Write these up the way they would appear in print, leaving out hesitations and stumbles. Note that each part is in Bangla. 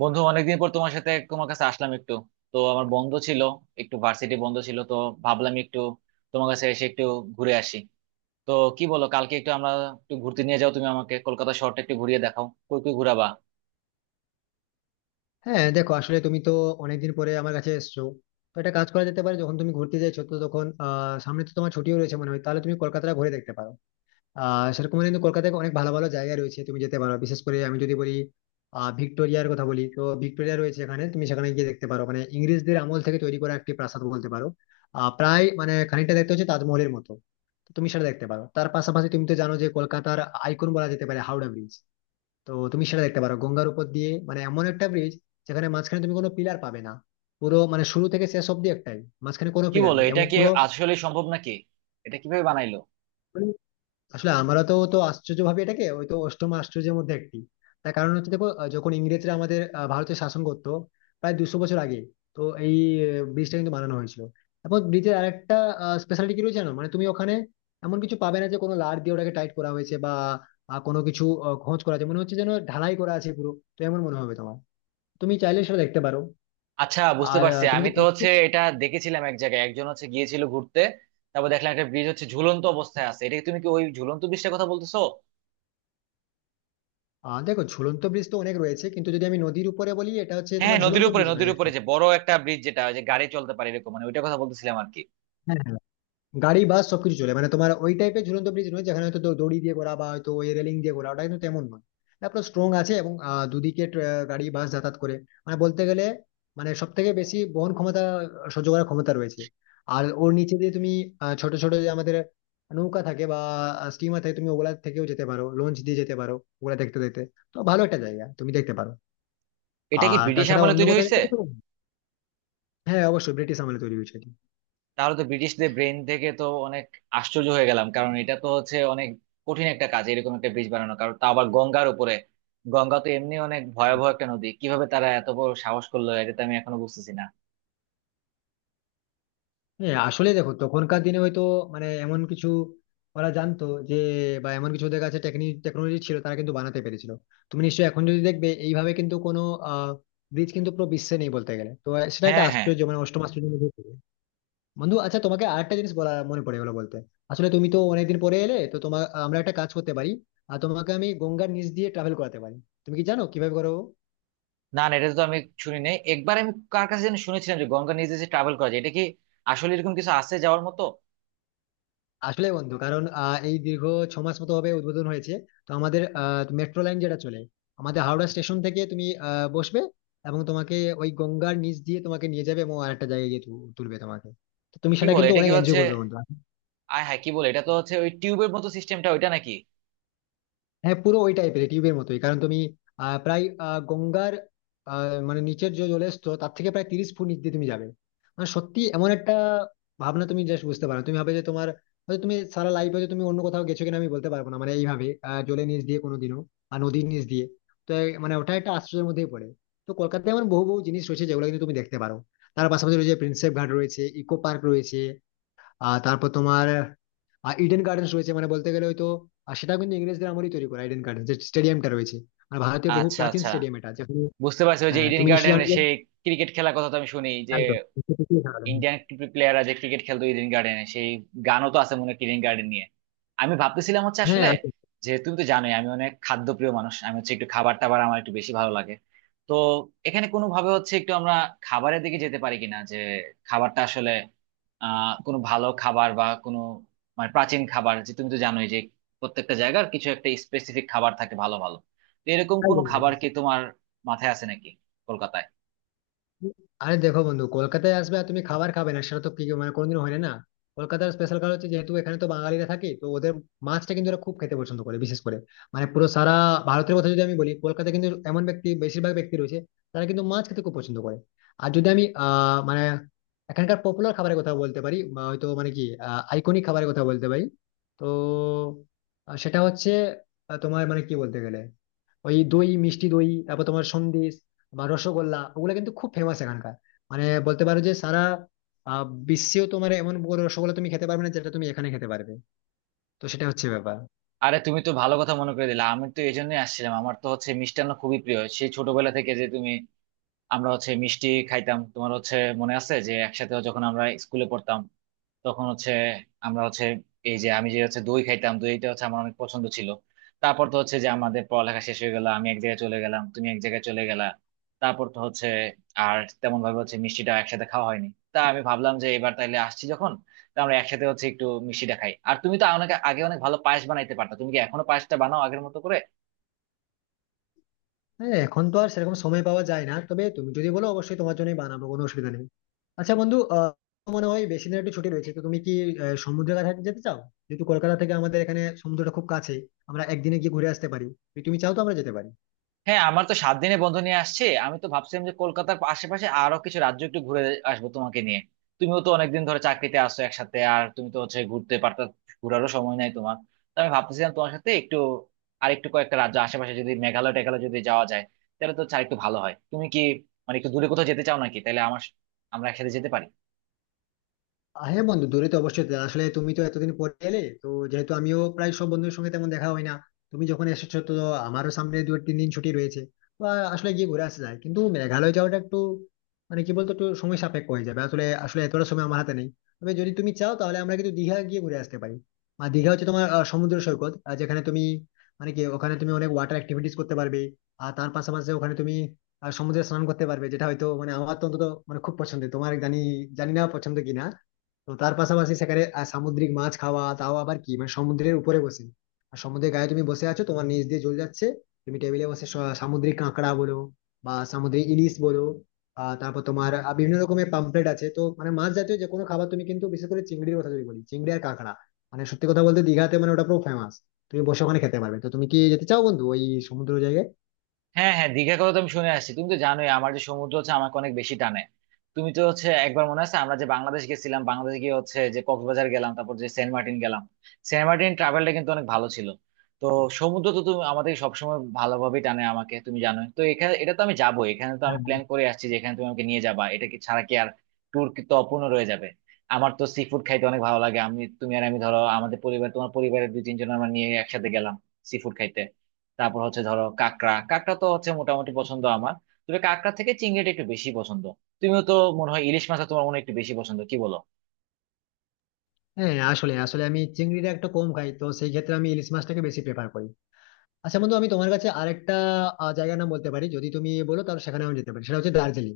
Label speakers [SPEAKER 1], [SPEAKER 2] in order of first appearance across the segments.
[SPEAKER 1] বন্ধু, অনেকদিন পর তোমার সাথে, তোমার কাছে আসলাম একটু। তো আমার বন্ধ ছিল, একটু ভার্সিটি বন্ধ ছিল, তো ভাবলাম একটু তোমার কাছে এসে একটু ঘুরে আসি। তো কি বলো, কালকে একটু আমরা একটু ঘুরতে নিয়ে যাও তুমি আমাকে, কলকাতা শহরটা একটু ঘুরিয়ে দেখাও। কই কই ঘুরাবা?
[SPEAKER 2] হ্যাঁ, দেখো, আসলে তুমি তো অনেকদিন পরে আমার কাছে এসছো। তো একটা কাজ করা যেতে পারে, যখন তুমি ঘুরতে যাচ্ছো, তো তখন সামনে তো তোমার ছুটিও রয়েছে মনে হয়, তাহলে তুমি কলকাতাটা ঘুরে দেখতে পারো। সেরকম হলে কিন্তু কলকাতায় অনেক ভালো ভালো জায়গা রয়েছে, তুমি যেতে পারো। বিশেষ করে আমি যদি বলি, ভিক্টোরিয়ার কথা বলি, তো ভিক্টোরিয়া রয়েছে এখানে, তুমি সেখানে গিয়ে দেখতে পারো। মানে ইংরেজদের আমল থেকে তৈরি করা একটি প্রাসাদ বলতে পারো। প্রায় মানে খানিকটা দেখতে হচ্ছে তাজমহলের মতো। তো তুমি সেটা দেখতে পারো। তার পাশাপাশি তুমি তো জানো যে কলকাতার আইকন বলা যেতে পারে হাওড়া ব্রিজ। তো তুমি সেটা দেখতে পারো। গঙ্গার উপর দিয়ে মানে এমন একটা ব্রিজ যেখানে মাঝখানে তুমি কোনো পিলার পাবে না। পুরো মানে শুরু থেকে শেষ অব্দি একটাই, মাঝখানে কোনো
[SPEAKER 1] কি
[SPEAKER 2] পিলার
[SPEAKER 1] বলো,
[SPEAKER 2] নেই,
[SPEAKER 1] এটা
[SPEAKER 2] এবং
[SPEAKER 1] কি
[SPEAKER 2] পুরো
[SPEAKER 1] আসলে সম্ভব নাকি? এটা কিভাবে বানাইলো?
[SPEAKER 2] মানে আসলে আমরা তো তো আশ্চর্য ভাবে এটাকে ওই তো অষ্টম আশ্চর্যের মধ্যে একটি। তার কারণ হচ্ছে, দেখো, যখন ইংরেজরা আমাদের ভারতে শাসন করতো প্রায় 200 বছর আগে, তো এই ব্রিজটা কিন্তু বানানো হয়েছিল। এবং ব্রিজের আরেকটা স্পেশালিটি কি রয়েছে জানো, মানে তুমি ওখানে এমন কিছু পাবে না যে কোনো লার দিয়ে ওটাকে টাইট করা হয়েছে বা কোনো কিছু খোঁজ করা আছে, মনে হচ্ছে যেন ঢালাই করা আছে পুরো। তো এমন মনে হবে তোমার, তুমি চাইলে সেটা দেখতে পারো।
[SPEAKER 1] আচ্ছা, বুঝতে
[SPEAKER 2] আর আহ,
[SPEAKER 1] পারছি।
[SPEAKER 2] তুমি
[SPEAKER 1] আমি
[SPEAKER 2] কি
[SPEAKER 1] তো হচ্ছে এটা দেখেছিলাম এক জায়গায়, একজন হচ্ছে গিয়েছিল ঘুরতে, তারপর দেখলাম একটা ব্রিজ হচ্ছে ঝুলন্ত অবস্থায় আছে। এটা কি, তুমি কি ওই ঝুলন্ত ব্রিজটার কথা বলতেছো?
[SPEAKER 2] দেখো, ঝুলন্ত ব্রিজ তো অনেক রয়েছে, কিন্তু যদি আমি নদীর উপরে বলি, এটা হচ্ছে
[SPEAKER 1] হ্যাঁ,
[SPEAKER 2] তোমার ঝুলন্ত
[SPEAKER 1] নদীর উপরে,
[SPEAKER 2] ব্রিজ নয়
[SPEAKER 1] নদীর উপরে
[SPEAKER 2] অ্যাকচুয়ালি।
[SPEAKER 1] যে বড় একটা ব্রিজ যেটা ওই যে গাড়ি চলতে পারে এরকম, মানে ওইটার কথা বলতেছিলাম আর কি।
[SPEAKER 2] হ্যাঁ, গাড়ি বাস সবকিছু চলে, মানে তোমার ওই টাইপের ঝুলন্ত ব্রিজ নয় যেখানে হয়তো দড়ি দিয়ে করা বা হয়তো ওই রেলিং দিয়ে করা, ওটা কিন্তু তেমন নয়। তারপর স্ট্রং আছে এবং দুদিকে গাড়ি বাস যাতায়াত করে। মানে বলতে গেলে মানে সব থেকে বেশি বহন ক্ষমতা, সহ্য করার ক্ষমতা রয়েছে। আর ওর নিচে দিয়ে তুমি ছোট ছোট যে আমাদের নৌকা থাকে বা স্টিমার থাকে, তুমি ওগুলা থেকেও যেতে পারো, লঞ্চ দিয়ে যেতে পারো, ওগুলা দেখতে দেখতে। তো ভালো একটা জায়গা, তুমি দেখতে পারো।
[SPEAKER 1] এটা কি
[SPEAKER 2] আর
[SPEAKER 1] ব্রিটিশ
[SPEAKER 2] তাছাড়া
[SPEAKER 1] আমলে
[SPEAKER 2] অন্য
[SPEAKER 1] তৈরি
[SPEAKER 2] কোথাও
[SPEAKER 1] হয়েছে?
[SPEAKER 2] যেতে পারো? হ্যাঁ, অবশ্যই ব্রিটিশ আমলে তৈরি হয়েছে এটি।
[SPEAKER 1] তাহলে তো ব্রিটিশদের ব্রেন থেকে তো অনেক আশ্চর্য হয়ে গেলাম, কারণ এটা তো হচ্ছে অনেক কঠিন একটা কাজ, এরকম একটা ব্রিজ বানানো, কারণ তা আবার গঙ্গার উপরে। গঙ্গা তো এমনি অনেক ভয়াবহ একটা নদী, কিভাবে তারা এত বড় সাহস করলো, এটা তো আমি এখনো বুঝতেছি না।
[SPEAKER 2] হ্যাঁ আসলে দেখো, তখনকার দিনে হয়তো মানে এমন কিছু ওরা জানতো যে, বা এমন কিছু ওদের কাছে টেকনিক টেকনোলজি ছিল, তারা কিন্তু বানাতে পেরেছিল। তুমি নিশ্চয়ই এখন যদি দেখবে, এইভাবে কিন্তু কোনো আহ ব্রিজ কিন্তু পুরো বিশ্বে নেই বলতে গেলে। তো সেটা একটা
[SPEAKER 1] হ্যাঁ, হ্যাঁ।
[SPEAKER 2] আশ্চর্য, মানে অষ্টম আশ্চর্যের মধ্যে পড়ে। বন্ধু, আচ্ছা, তোমাকে আরেকটা জিনিস বলা মনে পড়ে গেলো বলতে। আসলে তুমি তো অনেকদিন পরে এলে, তো তোমার আমরা একটা কাজ করতে পারি, আর তোমাকে আমি গঙ্গার নিচ দিয়ে ট্রাভেল করাতে পারি। তুমি কি জানো কিভাবে করো?
[SPEAKER 1] না, না, এটা তো আমি শুনি নাই। একবার আমি কার কাছে যেন শুনেছিলাম যে গঙ্গা নিজে যে ট্রাভেল করা যায়, এটা কি আসলে এরকম কিছু আছে যাওয়ার মতো?
[SPEAKER 2] আসলে বন্ধু, কারণ এই দীর্ঘ 6 মাস মতো হবে উদ্বোধন হয়েছে, তো আমাদের মেট্রো লাইন যেটা চলে আমাদের হাওড়া স্টেশন থেকে, তুমি বসবে, এবং তোমাকে ওই গঙ্গার নিচ দিয়ে তোমাকে নিয়ে যাবে এবং আরেকটা জায়গায় গিয়ে তুলবে তোমাকে। তো তুমি
[SPEAKER 1] কি
[SPEAKER 2] সেটা
[SPEAKER 1] বলে
[SPEAKER 2] কিন্তু
[SPEAKER 1] এটা কি
[SPEAKER 2] অনেক
[SPEAKER 1] হচ্ছে?
[SPEAKER 2] এনজয় করবে বন্ধু।
[SPEAKER 1] আয় হ্যাঁ, কি বলে, এটা তো হচ্ছে ওই টিউবের মতো সিস্টেমটা, ওইটা নাকি?
[SPEAKER 2] হ্যাঁ, পুরো ওই টাইপের টিউবের মতোই, কারণ তুমি প্রায় আহ, মানে নিচের যে জলের স্তর, তার থেকে প্রায় 30 ফুট নিচ দিয়ে তুমি যাবে। মানে সত্যি এমন একটা ভাবনা তুমি জাস্ট বুঝতে পারো না। তুমি ভাবে যে তোমার হয়তো তুমি সারা লাইফ, হয়তো তুমি অন্য কোথাও গেছো কিনা আমি বলতে পারবো না, মানে এইভাবে জলের নিচ দিয়ে কোনোদিনও, আর নদীর নিচ দিয়ে। তো মানে ওটা একটা আশ্চর্যের মধ্যেই পড়ে। তো কলকাতায় এমন বহু বহু জিনিস রয়েছে যেগুলো কিন্তু তুমি দেখতে পারো। তার পাশাপাশি রয়েছে প্রিন্সেপ ঘাট, রয়েছে ইকো পার্ক, রয়েছে তারপর তোমার আর ইডেন গার্ডেন্স রয়েছে। মানে বলতে গেলে হয়তো, আর সেটা কিন্তু ইংরেজদের আমলই তৈরি করা, ইডেন গার্ডেন্স যে স্টেডিয়ামটা রয়েছে, আর ভারতের বহু
[SPEAKER 1] আচ্ছা,
[SPEAKER 2] প্রাচীন
[SPEAKER 1] আচ্ছা,
[SPEAKER 2] স্টেডিয়াম এটা, যেখানে
[SPEAKER 1] বুঝতে পারছি। ওই যে ইডেন
[SPEAKER 2] তুমি নিশ্চয়ই জানো
[SPEAKER 1] গার্ডেনের
[SPEAKER 2] যে-
[SPEAKER 1] সেই ক্রিকেট খেলার কথা তো আমি শুনি, যে
[SPEAKER 2] একদম।
[SPEAKER 1] ইন্ডিয়ান প্লেয়াররা যে ক্রিকেট খেলতো ইডেন গার্ডেনে, সেই গানও তো আছে মনে হয় ইডেন গার্ডেন নিয়ে। আমি ভাবতেছিলাম হচ্ছে
[SPEAKER 2] হ্যাঁ,
[SPEAKER 1] আসলে,
[SPEAKER 2] আছে।
[SPEAKER 1] যে তুমি তো জানোই আমি অনেক খাদ্যপ্রিয় মানুষ। আমি হচ্ছে একটু খাবার টাবার আমার একটু বেশি ভালো লাগে। তো এখানে কোনো ভাবে হচ্ছে একটু আমরা খাবারের দিকে যেতে পারি কিনা, যে খাবারটা আসলে, কোনো ভালো খাবার বা কোনো, মানে প্রাচীন খাবার, যে তুমি তো জানোই যে প্রত্যেকটা জায়গার কিছু একটা স্পেসিফিক খাবার থাকে ভালো ভালো। তো এরকম কোনো
[SPEAKER 2] একদম, একদম।
[SPEAKER 1] খাবার কি তোমার মাথায় আছে নাকি কলকাতায়?
[SPEAKER 2] আরে দেখো বন্ধু, কলকাতায় আসবে আর তুমি খাবার খাবে না, সেটা তো কি মানে কোনোদিন হয় না। কলকাতার স্পেশাল কারণ হচ্ছে, যেহেতু এখানে তো বাঙালিরা থাকে, তো ওদের মাছটা কিন্তু ওরা খুব খেতে পছন্দ করে। বিশেষ করে মানে পুরো সারা ভারতের কথা যদি আমি বলি, কলকাতায় কিন্তু এমন ব্যক্তি, বেশিরভাগ ব্যক্তি রয়েছে, তারা কিন্তু মাছ খেতে খুব পছন্দ করে। আর যদি আমি মানে এখানকার পপুলার খাবারের কথা বলতে পারি, বা হয়তো মানে কি আইকনিক খাবারের কথা বলতে পারি, তো সেটা হচ্ছে তোমার মানে কি বলতে গেলে, ওই দই, মিষ্টি দই, তারপর তোমার সন্দেশ বা রসগোল্লা, ওগুলো কিন্তু খুব ফেমাস এখানকার। মানে বলতে পারো যে সারা বিশ্বেও তোমার এমন বড় রসগোল্লা তুমি খেতে পারবে না যেটা তুমি এখানে খেতে পারবে। তো সেটা হচ্ছে ব্যাপার।
[SPEAKER 1] আরে, তুমি তো ভালো কথা মনে করে দিলে। আমি তো এই জন্যই আসছিলাম, আমার তো হচ্ছে মিষ্টান্ন খুবই প্রিয় সেই ছোটবেলা থেকে। যে তুমি, আমরা হচ্ছে মিষ্টি খাইতাম, তোমার হচ্ছে মনে আছে যে একসাথে যখন আমরা স্কুলে পড়তাম, তখন হচ্ছে আমরা হচ্ছে, এই যে আমি যে হচ্ছে দই খাইতাম, দইটা হচ্ছে আমার অনেক পছন্দ ছিল। তারপর তো হচ্ছে যে আমাদের পড়ালেখা শেষ হয়ে গেল, আমি এক জায়গায় চলে গেলাম, তুমি এক জায়গায় চলে গেলা। তারপর তো হচ্ছে আর তেমন ভাবে হচ্ছে মিষ্টিটা একসাথে খাওয়া হয়নি। তা আমি ভাবলাম যে এবার তাইলে আসছি যখন, তা আমরা একসাথে হচ্ছে একটু মিষ্টিটা খাই। আর তুমি তো অনেক আগে অনেক ভালো পায়েস বানাইতে পারতা, তুমি কি এখনো পায়েসটা বানাও আগের মতো করে?
[SPEAKER 2] হ্যাঁ, এখন তো আর সেরকম সময় পাওয়া যায় না, তবে তুমি যদি বলো, অবশ্যই তোমার জন্যই বানাবো, কোনো অসুবিধা নেই। আচ্ছা বন্ধু, মনে হয় বেশি দিন একটু ছুটি রয়েছে, তো তুমি কি সমুদ্রের কাছে যেতে চাও? যেহেতু কলকাতা থেকে আমাদের এখানে সমুদ্রটা খুব কাছে, আমরা একদিনে গিয়ে ঘুরে আসতে পারি। যদি তুমি চাও তো আমরা যেতে পারি।
[SPEAKER 1] হ্যাঁ, আমার তো 7 দিনে বন্ধ নিয়ে আসছে। আমি তো ভাবছিলাম যে কলকাতার আশেপাশে আরো কিছু রাজ্য একটু ঘুরে আসবো তোমাকে নিয়ে। তুমিও তো অনেকদিন ধরে চাকরিতে আসো একসাথে, আর তুমি তো হচ্ছে ঘুরতে পারতা, ঘোরারও সময় নাই তোমার। তো আমি ভাবতেছিলাম তোমার সাথে একটু আর একটু কয়েকটা রাজ্য আশেপাশে, যদি মেঘালয় টেঘালয় যদি যাওয়া যায়, তাহলে তো আর একটু ভালো হয়। তুমি কি মানে একটু দূরে কোথাও যেতে চাও নাকি? তাহলে আমার, আমরা একসাথে যেতে পারি।
[SPEAKER 2] হ্যাঁ বন্ধু, দূরে তো অবশ্যই পেলাম। আসলে তুমি তো এতদিন পরে এলে, তো যেহেতু আমিও প্রায় সব বন্ধুদের সঙ্গে তেমন দেখা হয় না, তুমি যখন এসেছো, তো আমারও সামনে 2-3 দিন ছুটি রয়েছে। তো আসলে গিয়ে ঘুরে আসা যায়, কিন্তু মেঘালয় যাওয়াটা একটু মানে কি বলতো একটু সময় সাপেক্ষ হয়ে যাবে, আসলে আসলে এতটা সময় আমার হাতে নেই। তবে যদি তুমি চাও, তাহলে আমরা কিন্তু দীঘা গিয়ে ঘুরে আসতে পারি। আর দীঘা হচ্ছে তোমার সমুদ্র সৈকত, যেখানে তুমি মানে কি ওখানে তুমি অনেক ওয়াটার অ্যাক্টিভিটিস করতে পারবে। আর তার পাশাপাশি ওখানে তুমি সমুদ্রে স্নান করতে পারবে, যেটা হয়তো মানে আমার তো অন্তত মানে খুব পছন্দের। তোমার জানি, জানি না পছন্দ কিনা। তো তার পাশাপাশি সেখানে সামুদ্রিক মাছ খাওয়া, তাও আবার কি মানে সমুদ্রের উপরে বসে, আর সমুদ্রের গায়ে তুমি বসে আছো, তোমার নিচ দিয়ে জল যাচ্ছে, তুমি টেবিলে বসে সামুদ্রিক কাঁকড়া বলো বা সামুদ্রিক ইলিশ বলো, তারপর তোমার বিভিন্ন রকমের পাম্পলেট আছে, তো মানে মাছ জাতীয় যে কোনো খাবার তুমি কিন্তু, বিশেষ করে চিংড়ির কথা যদি বলি, চিংড়ি আর কাঁকড়া মানে সত্যি কথা বলতে দীঘাতে মানে ওটা পুরো ফেমাস। তুমি বসে ওখানে খেতে পারবে। তো তুমি কি যেতে চাও বন্ধু ওই সমুদ্র জায়গায়?
[SPEAKER 1] হ্যাঁ, হ্যাঁ, দীঘার কথা তো আমি শুনে আসছি। তুমি তো জানোই আমার, যে সমুদ্র হচ্ছে আমাকে অনেক বেশি টানে। তুমি তো হচ্ছে একবার মনে আছে, আমরা যে বাংলাদেশ গেছিলাম, বাংলাদেশ গিয়ে হচ্ছে যে কক্সবাজার গেলাম, তারপর যে সেন্ট মার্টিন গেলাম। সেন্ট মার্টিন ট্রাভেলটা কিন্তু অনেক ভালো ছিল। তো সমুদ্র তো তুমি আমাদের সবসময় ভালোভাবেই টানে আমাকে, তুমি জানোই তো। এখানে এটা তো আমি যাবো, এখানে তো আমি
[SPEAKER 2] হ্যাঁ
[SPEAKER 1] প্ল্যান করে আসছি যে এখানে তুমি আমাকে নিয়ে যাবা। এটা কি ছাড়া কি আর ট্যুর কি তো অপূর্ণ রয়ে যাবে। আমার তো সি ফুড খাইতে অনেক ভালো লাগে। আমি, তুমি আর আমি, ধরো আমাদের পরিবার, তোমার পরিবারের দুই তিনজন আমরা নিয়ে একসাথে গেলাম সি ফুড খাইতে। তারপর হচ্ছে ধরো কাঁকড়া, কাঁকড়া তো হচ্ছে মোটামুটি পছন্দ আমার, তবে কাঁকড়া থেকে চিংড়িটা একটু বেশি পছন্দ। তুমিও তো মনে হয় ইলিশ মাছটা তোমার মনে হয় একটু বেশি পছন্দ, কি বলো?
[SPEAKER 2] হ্যাঁ, আসলে আসলে আমি চিংড়িটা একটু কম খাই, তো সেই ক্ষেত্রে আমি ইলিশ মাছটাকে বেশি প্রেফার করি। আচ্ছা বন্ধু, আমি তোমার কাছে আরেকটা জায়গার নাম বলতে পারি, যদি তুমি বলো তাহলে সেখানে আমি যেতে পারি। সেটা হচ্ছে দার্জিলিং।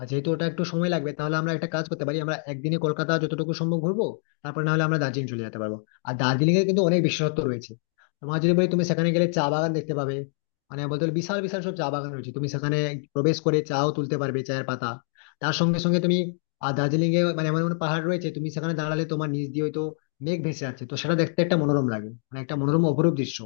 [SPEAKER 2] আর যেহেতু ওটা একটু সময় লাগবে, তাহলে আমরা একটা কাজ করতে পারি, আমরা একদিনে কলকাতা যতটুকু সম্ভব ঘুরবো, তারপর না হলে আমরা দার্জিলিং চলে যেতে পারবো। আর দার্জিলিং এর কিন্তু অনেক বিশেষত্ব রয়েছে। তোমার যদি বলি, তুমি সেখানে গেলে চা বাগান দেখতে পাবে। মানে বলতে গেলে বিশাল বিশাল সব চা বাগান রয়েছে, তুমি সেখানে প্রবেশ করে চাও তুলতে পারবে চায়ের পাতা। তার সঙ্গে সঙ্গে তুমি আর দার্জিলিং এ মানে এমন এমন পাহাড় রয়েছে, তুমি সেখানে দাঁড়ালে তোমার নিচ দিয়ে হয়তো মেঘ ভেসে যাচ্ছে। তো সেটা দেখতে একটা মনোরম লাগে, মানে একটা মনোরম অপরূপ দৃশ্য।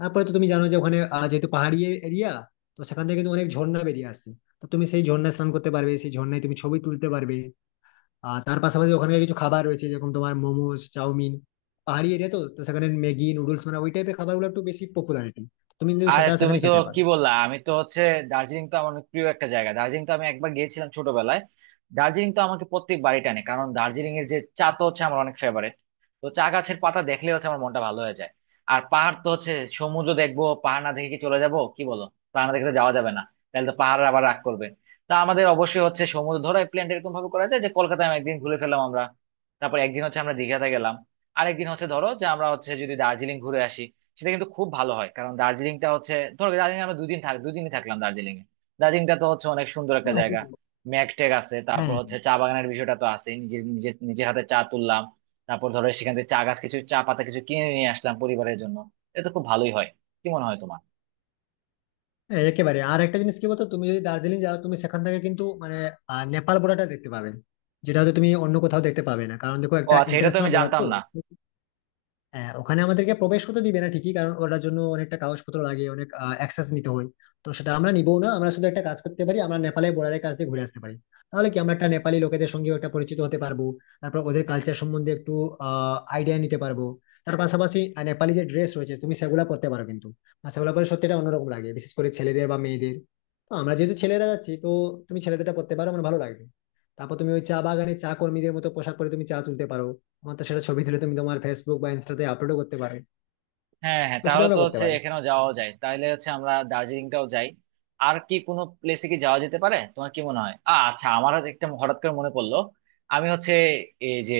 [SPEAKER 2] তারপরে তো তুমি জানো যে ওখানে যেহেতু পাহাড়ি এরিয়া, তো সেখান থেকে কিন্তু অনেক ঝর্ণা বেরিয়ে আসছে। তো তুমি সেই ঝর্ণায় স্নান করতে পারবে, সেই ঝর্ণায় তুমি ছবি তুলতে পারবে। আর তার পাশাপাশি ওখানে কিছু খাবার রয়েছে, যেরকম তোমার মোমোস, চাউমিন, পাহাড়ি এরিয়া, তো তো সেখানে ম্যাগি নুডলস, মানে ওই টাইপের খাবারগুলো একটু বেশি পপুলারিটি, তুমি কিন্তু
[SPEAKER 1] আর
[SPEAKER 2] সেটা
[SPEAKER 1] তুমি
[SPEAKER 2] সেখানে
[SPEAKER 1] তো
[SPEAKER 2] খেতে পারো।
[SPEAKER 1] কি বললা। আমি তো হচ্ছে, দার্জিলিং তো আমার অনেক প্রিয় একটা জায়গা। দার্জিলিং তো আমি একবার গিয়েছিলাম ছোটবেলায়। দার্জিলিং তো আমাকে প্রত্যেক বাড়ি টানে, কারণ দার্জিলিং এর যে চা তো হচ্ছে আমার অনেক ফেভারিট। তো চা গাছের পাতা দেখলে হচ্ছে আমার মনটা ভালো হয়ে যায়। আর পাহাড় তো হচ্ছে, সমুদ্র দেখবো পাহাড় না দেখে কি চলে যাব, কি বলো? পাহাড় না দেখে তো যাওয়া যাবে না, তাহলে তো পাহাড় আবার রাগ করবে। তা আমাদের অবশ্যই হচ্ছে সমুদ্র, ধরো এই প্ল্যানটা এরকম ভাবে করা যায় যে কলকাতায় আমি একদিন ঘুরে ফেললাম আমরা, তারপর একদিন হচ্ছে আমরা দীঘাতে গেলাম, আরেকদিন হচ্ছে ধরো যে আমরা হচ্ছে যদি দার্জিলিং ঘুরে আসি। সেটা কিন্তু খুব ভালো হয়, কারণ দার্জিলিংটা হচ্ছে, ধরো দার্জিলিং আমরা দুদিন থাক, দুদিনই থাকলাম দার্জিলিং এ। দার্জিলিংটা তো হচ্ছে অনেক সুন্দর একটা
[SPEAKER 2] হ্যাঁ,
[SPEAKER 1] জায়গা। ম্যাক টেক আছে, তারপর
[SPEAKER 2] হ্যাঁ।
[SPEAKER 1] হচ্ছে চা বাগানের বিষয়টা তো আছে, নিজের নিজের নিজের হাতে চা তুললাম। তারপর ধরো সেখান থেকে চা গাছ কিছু, চা পাতা কিছু কিনে নিয়ে আসলাম পরিবারের জন্য। এটা তো খুব ভালোই হয়, কি মনে হয় তোমার?
[SPEAKER 2] হ্যাঁ, একেবারে। আর একটা জিনিস কি বলতো, তুমি যদি দার্জিলিং যাও, তুমি সেখান থেকে কিন্তু মানে নেপাল বর্ডারটা দেখতে পাবে, যেটা হয়তো তুমি অন্য কোথাও দেখতে পাবে না, কারণ দেখো,
[SPEAKER 1] ও
[SPEAKER 2] একটা
[SPEAKER 1] আচ্ছা, এটা তো আমি
[SPEAKER 2] ইন্টারন্যাশনাল বর্ডার
[SPEAKER 1] জানতাম
[SPEAKER 2] তো।
[SPEAKER 1] না।
[SPEAKER 2] হ্যাঁ, ওখানে আমাদেরকে প্রবেশ করতে দিবে না ঠিকই, কারণ ওটার জন্য অনেকটা কাগজপত্র লাগে, অনেক অ্যাক্সেস নিতে হয়। তো সেটা আমরা নিবো না, আমরা শুধু একটা কাজ করতে পারি, আমরা নেপালের বর্ডারের কাছ দিয়ে ঘুরে আসতে পারি। তাহলে কি আমরা একটা নেপালি লোকেদের সঙ্গে একটা পরিচিত হতে পারবো, তারপর ওদের কালচার সম্বন্ধে একটু আইডিয়া নিতে পারবো। তার পাশাপাশি নেপালি যে ড্রেস রয়েছে, তুমি সেগুলো পরতে পারো কিন্তু। আর সেগুলো পরে সত্যি এটা অন্যরকম লাগে, বিশেষ করে ছেলেদের বা মেয়েদের। তো আমরা যেহেতু ছেলেরা যাচ্ছি, তো তুমি ছেলেদেরটা পরতে পারো, আমার ভালো লাগবে। তারপর তুমি ওই চা বাগানে চা কর্মীদের মতো পোশাক পরে তুমি চা তুলতে পারো। আমার তো সেটা ছবি তুলে তুমি তোমার ফেসবুক বা ইনস্টাতে আপলোডও করতে পারো।
[SPEAKER 1] হ্যাঁ, হ্যাঁ,
[SPEAKER 2] তো সেটা
[SPEAKER 1] তাহলে তো
[SPEAKER 2] আমরা করতে
[SPEAKER 1] হচ্ছে
[SPEAKER 2] পারি।
[SPEAKER 1] এখানেও যাওয়া যায়, তাহলে হচ্ছে আমরা দার্জিলিংটাও যাই। আর কি কোনো প্লেসে কি যাওয়া যেতে পারে, তোমার কি মনে হয়? আচ্ছা, আমার হচ্ছে একটা হঠাৎ করে মনে পড়লো। আমি হচ্ছে এই যে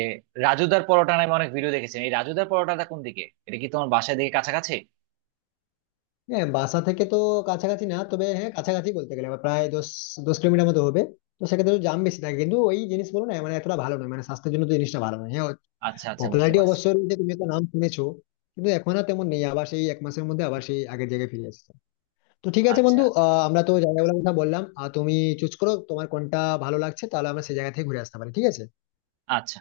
[SPEAKER 1] রাজুদার পরোটা নামে অনেক ভিডিও দেখেছি, এই রাজুদার পরোটাটা কোন দিকে? এটা কি তোমার বাসায় দিকে কাছাকাছি?
[SPEAKER 2] হ্যাঁ, বাসা থেকে তো কাছাকাছি না, তবে হ্যাঁ, কাছাকাছি বলতে গেলে আবার প্রায় দশ দশ কিলোমিটার মতো হবে। তো সেক্ষেত্রে একটু জাম বেশি থাকে, কিন্তু ওই জিনিসগুলো না মানে এতটা ভালো নয়, মানে স্বাস্থ্যের জন্য তো জিনিসটা ভালো নয়। হ্যাঁ,
[SPEAKER 1] আচ্ছা, আচ্ছা, বুঝতে
[SPEAKER 2] পপুলারিটি
[SPEAKER 1] পারছি।
[SPEAKER 2] অবশ্যই রয়েছে, তুমি তো নাম শুনেছো। কিন্তু এখন আর তেমন নেই, আবার সেই 1 মাসের মধ্যে আবার সেই আগের জায়গায় ফিরে এসেছে। তো ঠিক আছে
[SPEAKER 1] আচ্ছা,
[SPEAKER 2] বন্ধু, আমরা তো জায়গাগুলোর কথা বললাম, আর তুমি চুজ করো তোমার কোনটা ভালো লাগছে, তাহলে আমরা সেই জায়গা থেকে ঘুরে আসতে পারি, ঠিক আছে?
[SPEAKER 1] আচ্ছা।